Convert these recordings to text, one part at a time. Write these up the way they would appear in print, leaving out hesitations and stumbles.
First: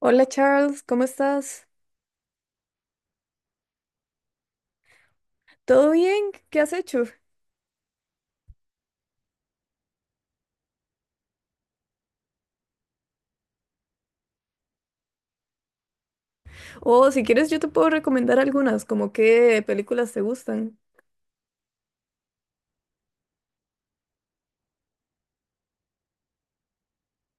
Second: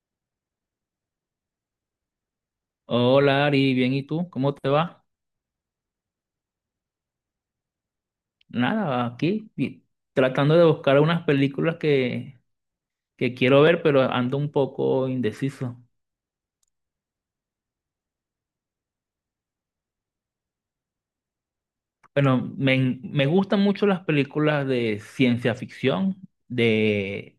Hola Charles, ¿cómo estás? Hola Ari, bien, ¿y tú? ¿Cómo te va? ¿Todo bien? ¿Qué has hecho? Nada, tratando de buscar unas películas que quiero ver, pero ando un poco indeciso. O si quieres yo te puedo recomendar algunas, como qué películas te gustan. Bueno, me gustan mucho las películas de ciencia ficción, de,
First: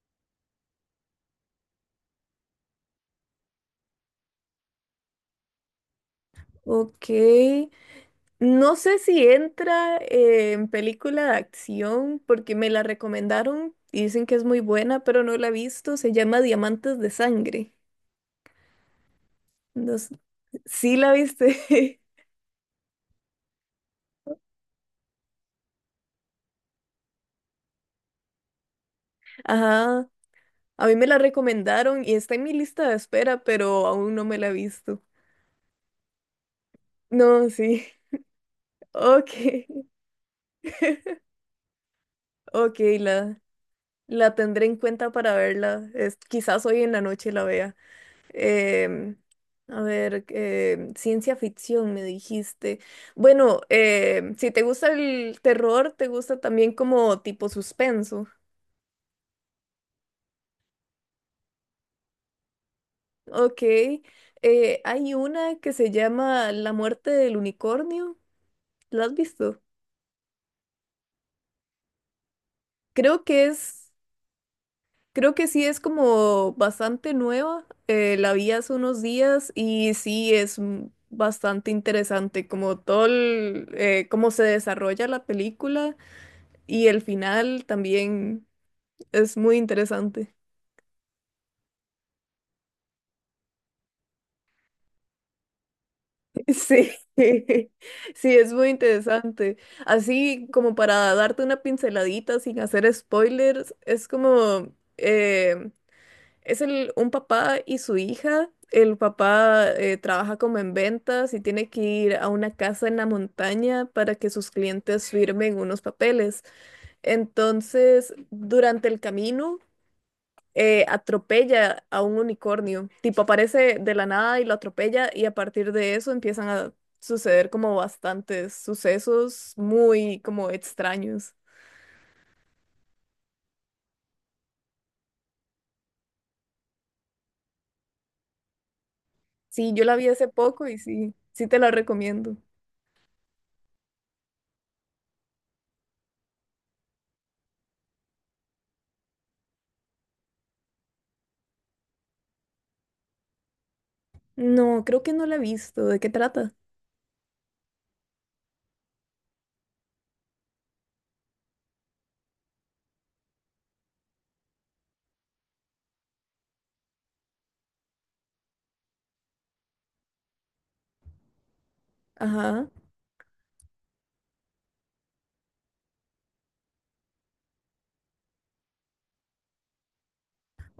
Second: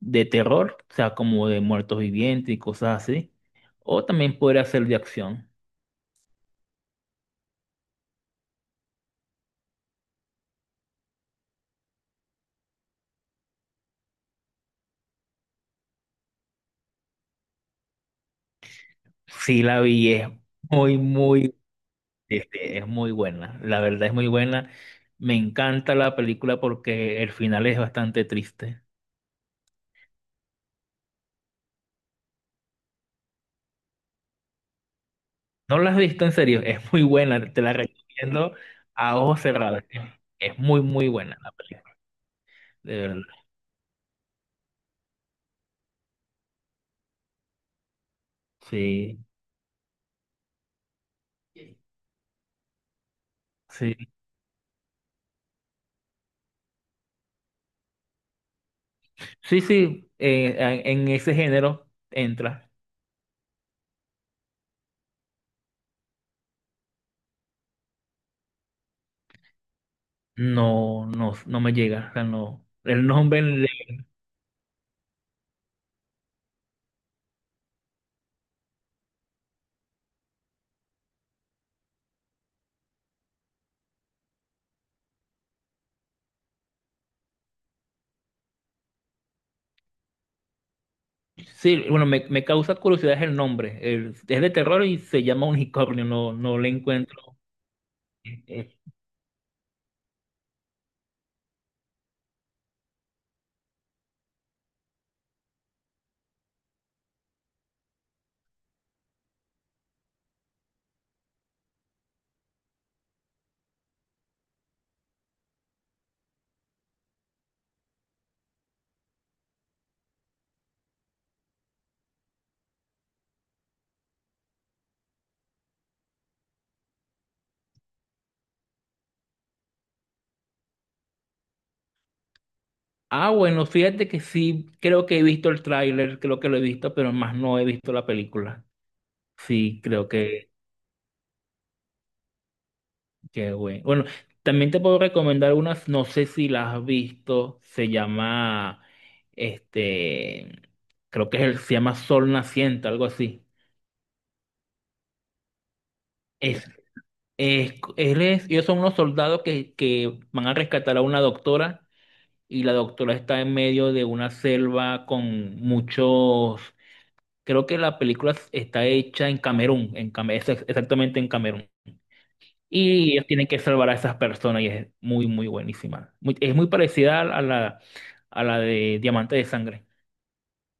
de terror, o sea, como de muertos vivientes y cosas así. O también podría ser de acción. Ok, no sé si entra en película de acción porque me la recomendaron y dicen que es muy buena, pero no la he visto. Se llama Diamantes de Sangre. Sí, la No vi, s- es Sí muy, la muy, viste. Es muy buena. La verdad es muy buena. Me encanta la película porque el final es bastante triste. Ajá, a mí me la recomendaron y está en mi lista de espera, pero aún no me la he visto. ¿No la has visto? En serio, es muy No, buena, te la sí. recomiendo a Ok, ojos cerrados. Es muy, muy buena la película, ok, de verdad. La tendré en cuenta para verla. Quizás hoy en la noche la vea. Em, Sí, a ver, ciencia ficción, me dijiste. Bueno, sí, si te gusta el terror, te gusta también como tipo suspenso. sí, sí, en ese género entra. Ok. Hay una que se llama La muerte del unicornio. ¿La has visto? No, no, no me llega, o sea, no. Creo que es. Creo que sí es como bastante nueva. La vi hace unos días y sí es bastante interesante como todo el, cómo se desarrolla la película y el final también es muy interesante. Sí, bueno, me causa curiosidad el nombre. Es de terror y se llama Unicornio, no, no le Sí, encuentro. sí, es muy Eh, interesante. Así como para darte una pinceladita sin hacer spoilers, es como: un papá y su hija. El papá trabaja como en ventas y tiene que ir a una casa en la montaña para que sus clientes firmen unos papeles. Entonces, durante el camino, atropella a un unicornio. Tipo, aparece de la nada y lo atropella y a partir de eso empiezan a suceder como bastantes sucesos muy como extraños. Ah, bueno, fíjate que sí, creo que he visto el tráiler, creo que lo he visto, pero más no he visto la película. Sí, Sí, yo la creo vi hace que... poco y sí, sí te la recomiendo. Qué bueno. Bueno, también te puedo recomendar unas, no sé si las has visto, se llama, este, creo que se llama Sol Naciente, algo así. No, creo que no la he visto. ¿De qué trata? Es, Ellos son unos soldados que van a rescatar a una doctora y la doctora está en medio de una selva con muchos, creo que la película está hecha en Camerún, exactamente en Camerún. Ajá, Y ellos tienen que salvar a esas personas y es muy buenísima. Es muy parecida a a la de Diamante de Sangre.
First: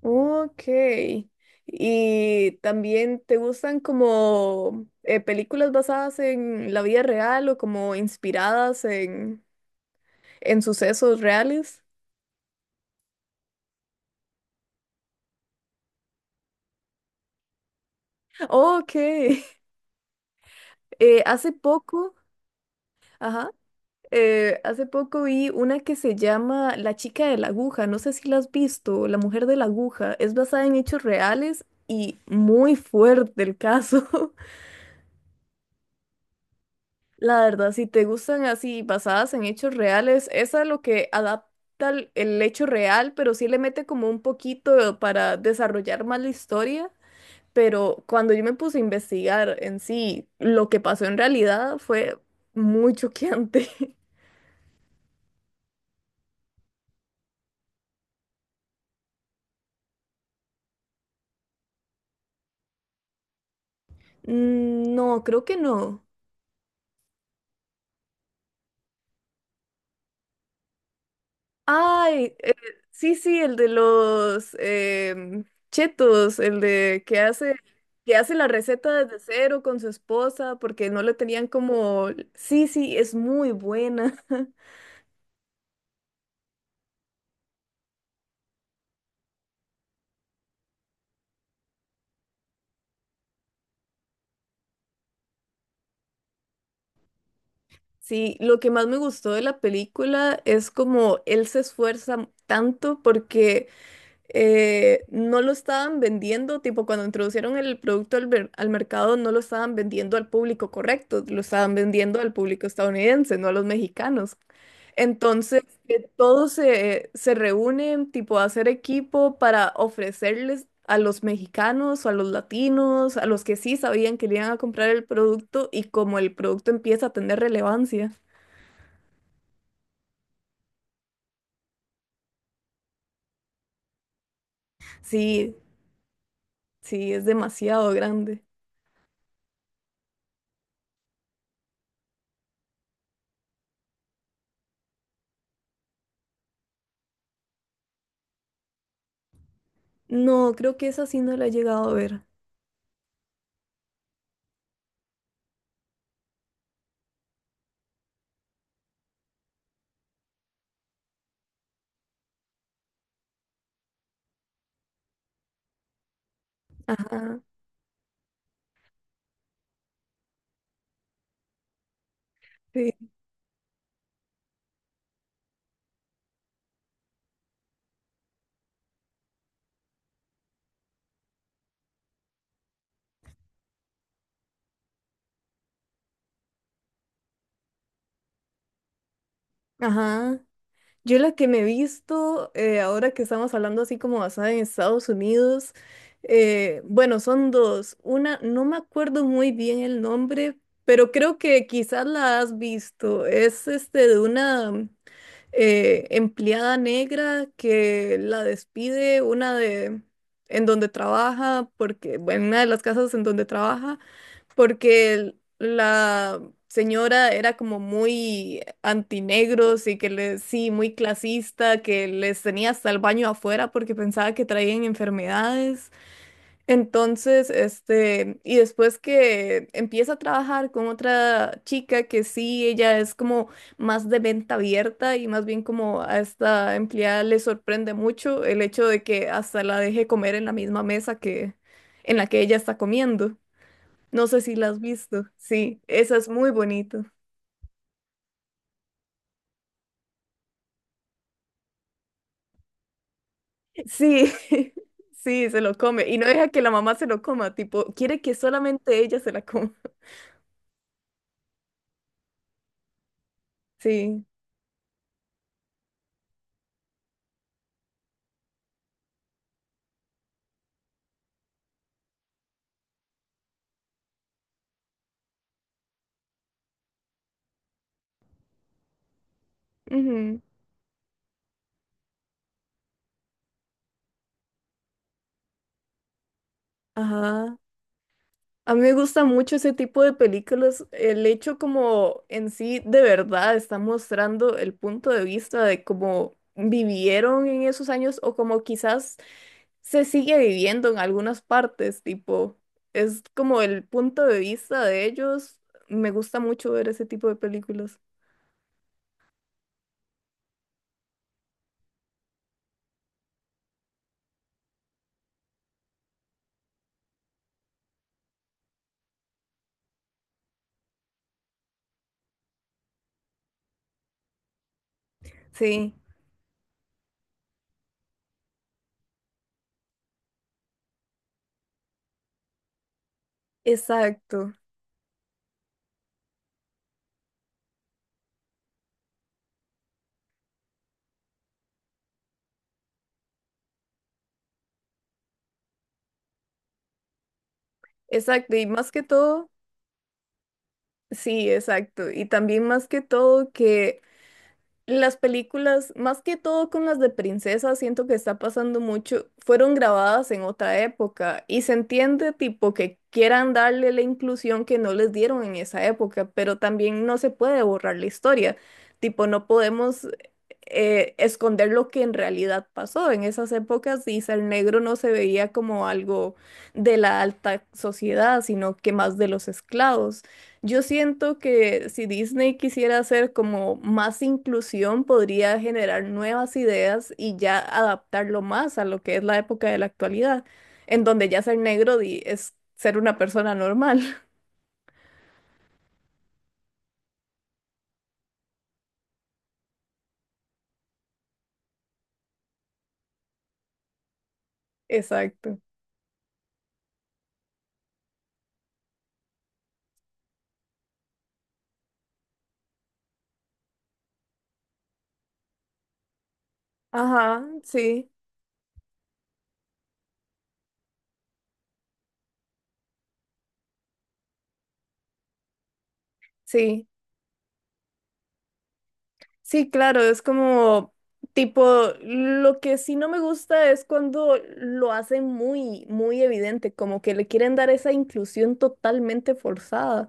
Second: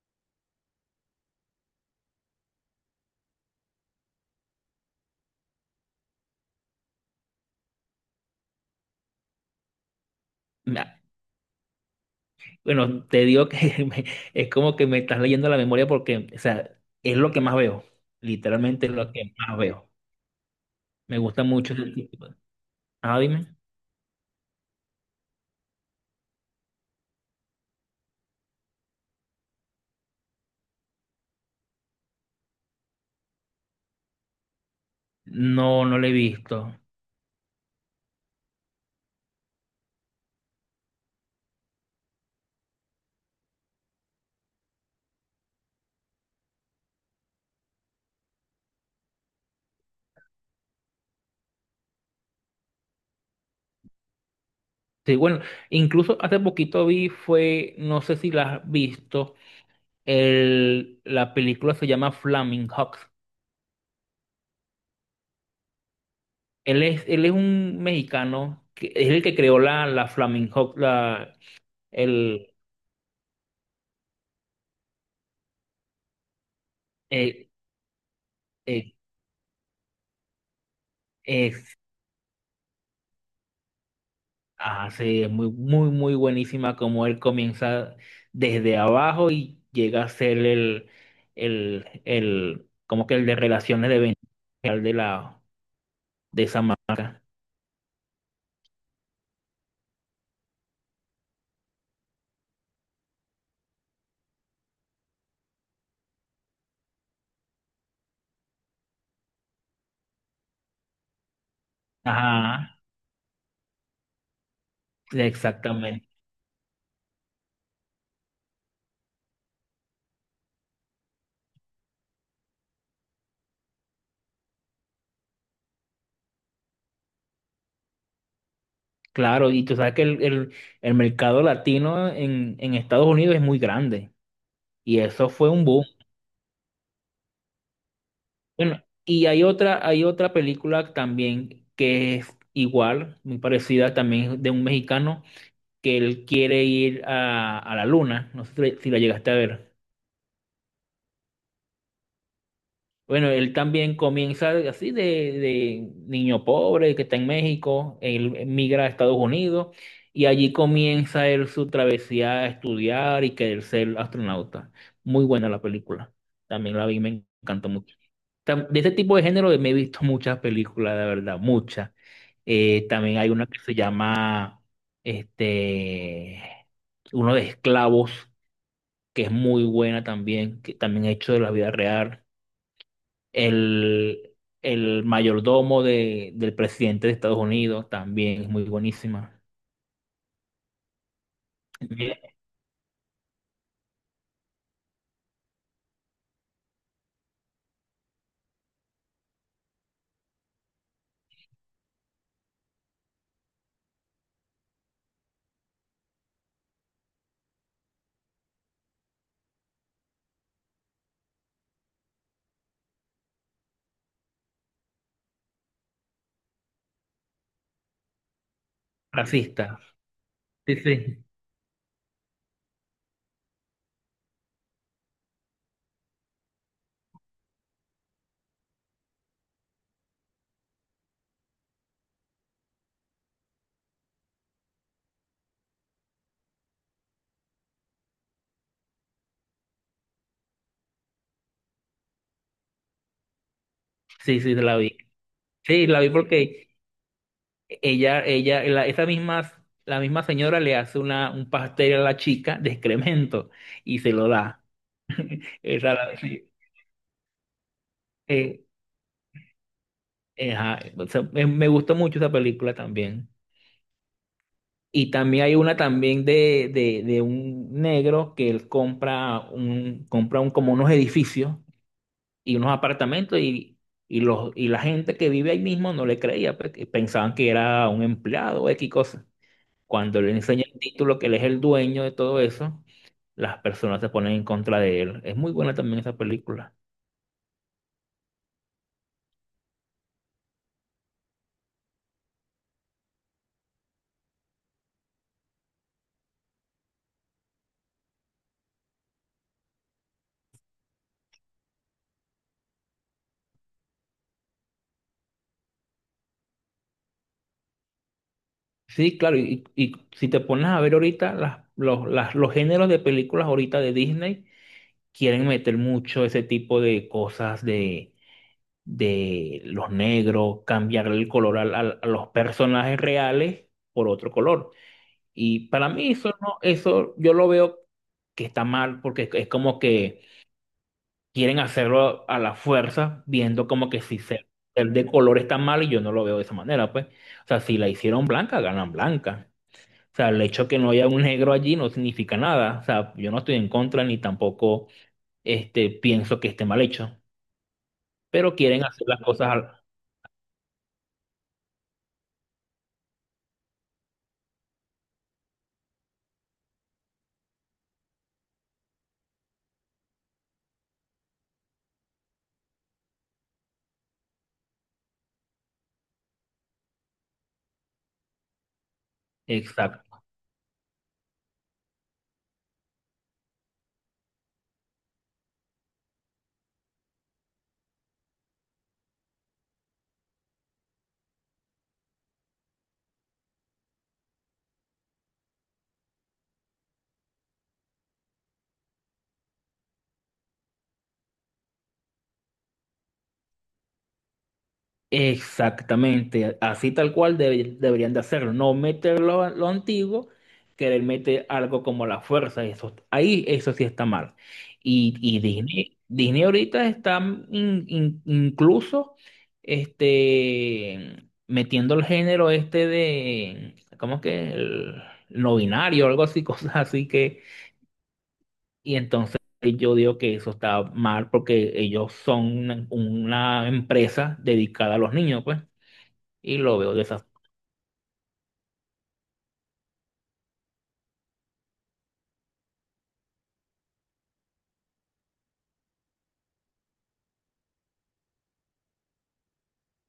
ok. ¿Y también te gustan como películas basadas en la vida real o como inspiradas en Na- sucesos reales? Bueno, te digo que es como que me estás leyendo la memoria porque, o sea, es lo que más veo. Literalmente Ok. es lo que más veo. Me Eh, gusta hace mucho ese poco, tipo. Ah, ajá, dime. Hace poco vi una que se llama La chica de la aguja, no sé si la has visto, La mujer de la aguja, es basada en hechos reales y muy fuerte el caso. No, no lo he visto. La verdad, si te gustan así basadas en hechos reales, esa es lo que adapta el hecho real, pero sí le mete como un poquito para desarrollar más la historia. Pero cuando yo me puse a investigar en sí, lo que pasó en realidad fue muy choqueante. Sí, bueno, incluso hace poquito vi, fue, no sé si la has visto, la película se llama Flaming hawks. Mm, no, creo que no. Él es un mexicano que es el que creó la Flaming Hot, la, Ay, el, sí, sí, el de los chetos, el de eh, que hace la receta eh, desde cero con su esposa porque no le tenían es, como... Sí, sí, es muy buena. Sí, es muy, muy, muy buenísima, como él comienza desde abajo y llega a ser el, como que el de relaciones de venta de de esa marca. Sí, lo que más me gustó de la película es como él se esfuerza tanto porque... no lo estaban vendiendo, tipo cuando introducieron el producto al mercado, no lo estaban vendiendo al público correcto, lo estaban vendiendo al público Ajá, estadounidense, no a los mexicanos. Entonces, que exactamente. todos se reúnen, tipo, a hacer equipo para ofrecerles a los mexicanos o a los latinos, a los que sí sabían que le iban a comprar el producto y como el producto empieza a tener relevancia. Claro, y tú sabes que el el mercado latino en Estados Unidos es muy grande y eso fue Sí, un boom. sí, es demasiado grande. Bueno, y hay otra película también que es igual, muy parecida también de un mexicano que él quiere ir a la luna. No sé si la si la llegaste a ver. No, creo que esa sí no la he llegado a ver. Bueno, él también comienza así de niño pobre que está en México, él migra a Estados Unidos y allí comienza él su travesía a estudiar y querer ser astronauta. Muy buena la película, también la vi, me Ajá. encantó mucho. De este tipo de género me he visto muchas películas, de verdad, muchas. Sí, También hay una que se llama, este, uno de esclavos, que es muy buena también, que también hecho de la vida real. El, el mayordomo del presidente de Estados Unidos también es muy buenísima. ajá. Yo la que me he Bien. visto, ahora que estamos hablando así como basada en Estados Unidos, bueno, son dos. Una, no me acuerdo muy bien el nombre, pero creo que quizás la has visto. Es este de una. Empleada negra que la despide una de en donde trabaja porque en una de las casas en donde trabaja porque la señora era como muy Racista. antinegros y que le sí Sí, muy sí, clasista que les tenía hasta el baño afuera porque pensaba que traían enfermedades. Entonces, este, y después que empieza a trabajar con otra chica que sí, ella es como más de venta abierta y más bien como a esta empleada le sorprende mucho el hecho de que hasta la deje comer en la misma mesa que en la que ella está comiendo. No sé sí, si sí, la la has vi. visto. Sí, Sí, la vi esa es muy porque bonito. Esa misma, la misma señora le hace un pastel a la chica de excremento y se Sí, lo da. sí, se lo Esa come la- y no deja sí, que la mamá se lo coma, tipo, quiere que eh, solamente ella se la coma. Ajá, o sea, me gustó mucho esa película también. Sí. Y también hay una también de un negro que él compra compra un, como unos edificios y unos apartamentos y y la gente que vive ahí mismo no le creía, pues, que pensaban que era un empleado o X cosa. Cuando le Ujú. enseña el título que él es el dueño de todo eso, las personas se ponen en contra de él. Es muy buena también esa película. Ajá. A mí me gusta mucho ese tipo de películas. El hecho como en sí de verdad está mostrando el punto de vista de cómo vivieron en esos años o como quizás se sigue viviendo en algunas partes, tipo, es como el punto de vista de ellos. Me gusta mucho ver ese tipo de películas. Sí, claro, y si te pones a ver ahorita, los géneros de películas ahorita de Disney quieren meter mucho ese tipo de cosas de los negros, cambiarle el color a los personajes reales por otro color. Y para Sí, mí eso no, eso yo lo veo que está mal porque es como que quieren hacerlo a la fuerza, viendo como que si exacto, ser de color está mal y yo no lo veo de esa manera, pues. O sea, si la hicieron blanca, ganan blanca. O sea, el hecho que no haya un negro allí no significa nada. O sea, yo no estoy en contra ni tampoco pienso que esté mal hecho, pero exacto. Y quieren más que hacer las cosas todo, sí, exacto. Y también más que todo que las películas, más que todo con las de princesas, siento que está pasando mucho, fueron grabadas en otra época y se entiende tipo que quieran darle la inclusión que no les dieron en esa época, pero también no se puede borrar la historia, tipo no podemos exacto. Esconder lo que en realidad pasó en esas épocas, y el negro no se veía como algo de la alta sociedad, sino que más de los esclavos. Yo siento que si Disney quisiera hacer como más inclusión, podría generar nuevas ideas y ya adaptarlo más a lo que es la época de la actualidad, en donde ya ser negro es ser una persona normal. Exactamente, así tal cual deberían de hacerlo, no meter lo antiguo, querer meter algo como la fuerza, eso, ahí eso sí está mal. Y, y Exacto. Disney, Disney ahorita está incluso metiendo el género este de, ¿cómo es que? El no binario, algo así, cosas así Ajá, sí, y entonces yo digo que eso está mal porque ellos son una empresa dedicada a los niños, pues. Y lo sí. veo de esa. Sí, claro, es como tipo, lo que sí no me gusta es cuando lo hacen muy, muy evidente, como que le quieren dar esa inclusión totalmente forzada.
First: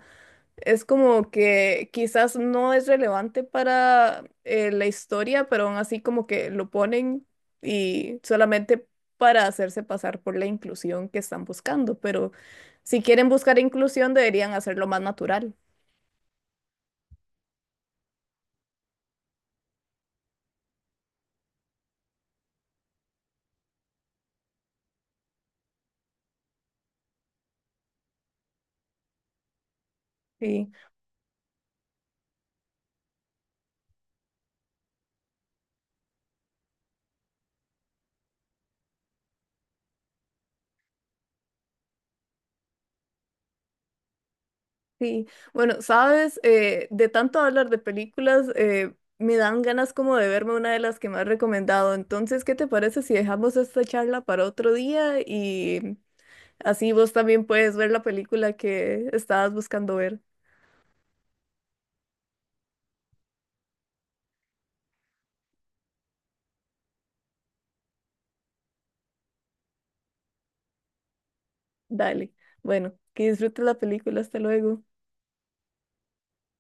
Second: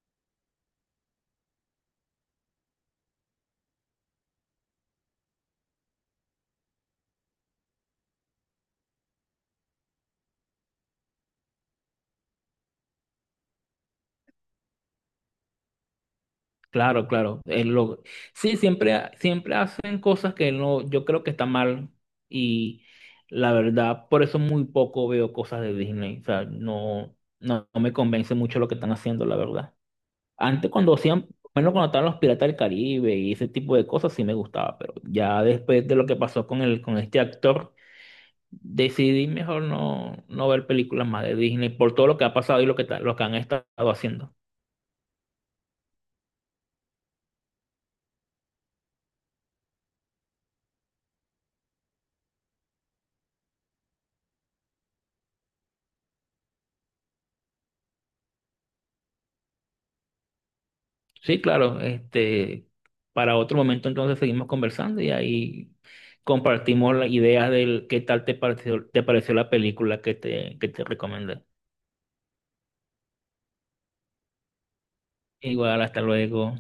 Es como que quizás no es relevante para la historia, pero aún así como que lo ponen y solamente para hacerse pasar por la inclusión que están buscando. Pero si quieren buscar inclusión, deberían hacerlo más natural. Claro, claro. Él lo... Sí, siempre hacen cosas que no, yo creo que está mal. Y la verdad, por eso muy poco veo cosas de Disney. O sea, no, no, no me convence mucho lo que están haciendo, la verdad. Antes Sí, cuando hacían, bueno, cuando estaban los Piratas del Caribe y ese tipo de cosas, sí me gustaba. Pero ya después de lo que pasó con con este actor, decidí mejor no, no ver películas más de Disney por todo lo que ha pasado y lo que, lo que han estado haciendo. sí. Bueno, sabes, de tanto hablar de películas, me dan ganas como de verme una de las que me has recomendado. Entonces, ¿qué te parece si dejamos esta charla para otro día y así vos también puedes ver la película que estabas buscando ver? Sí, claro. Este, para otro momento entonces seguimos conversando y ahí compartimos las ideas del qué tal te te pareció la película que te recomendé. Dale. Bueno, que disfrutes la película. Hasta luego. Igual, hasta luego.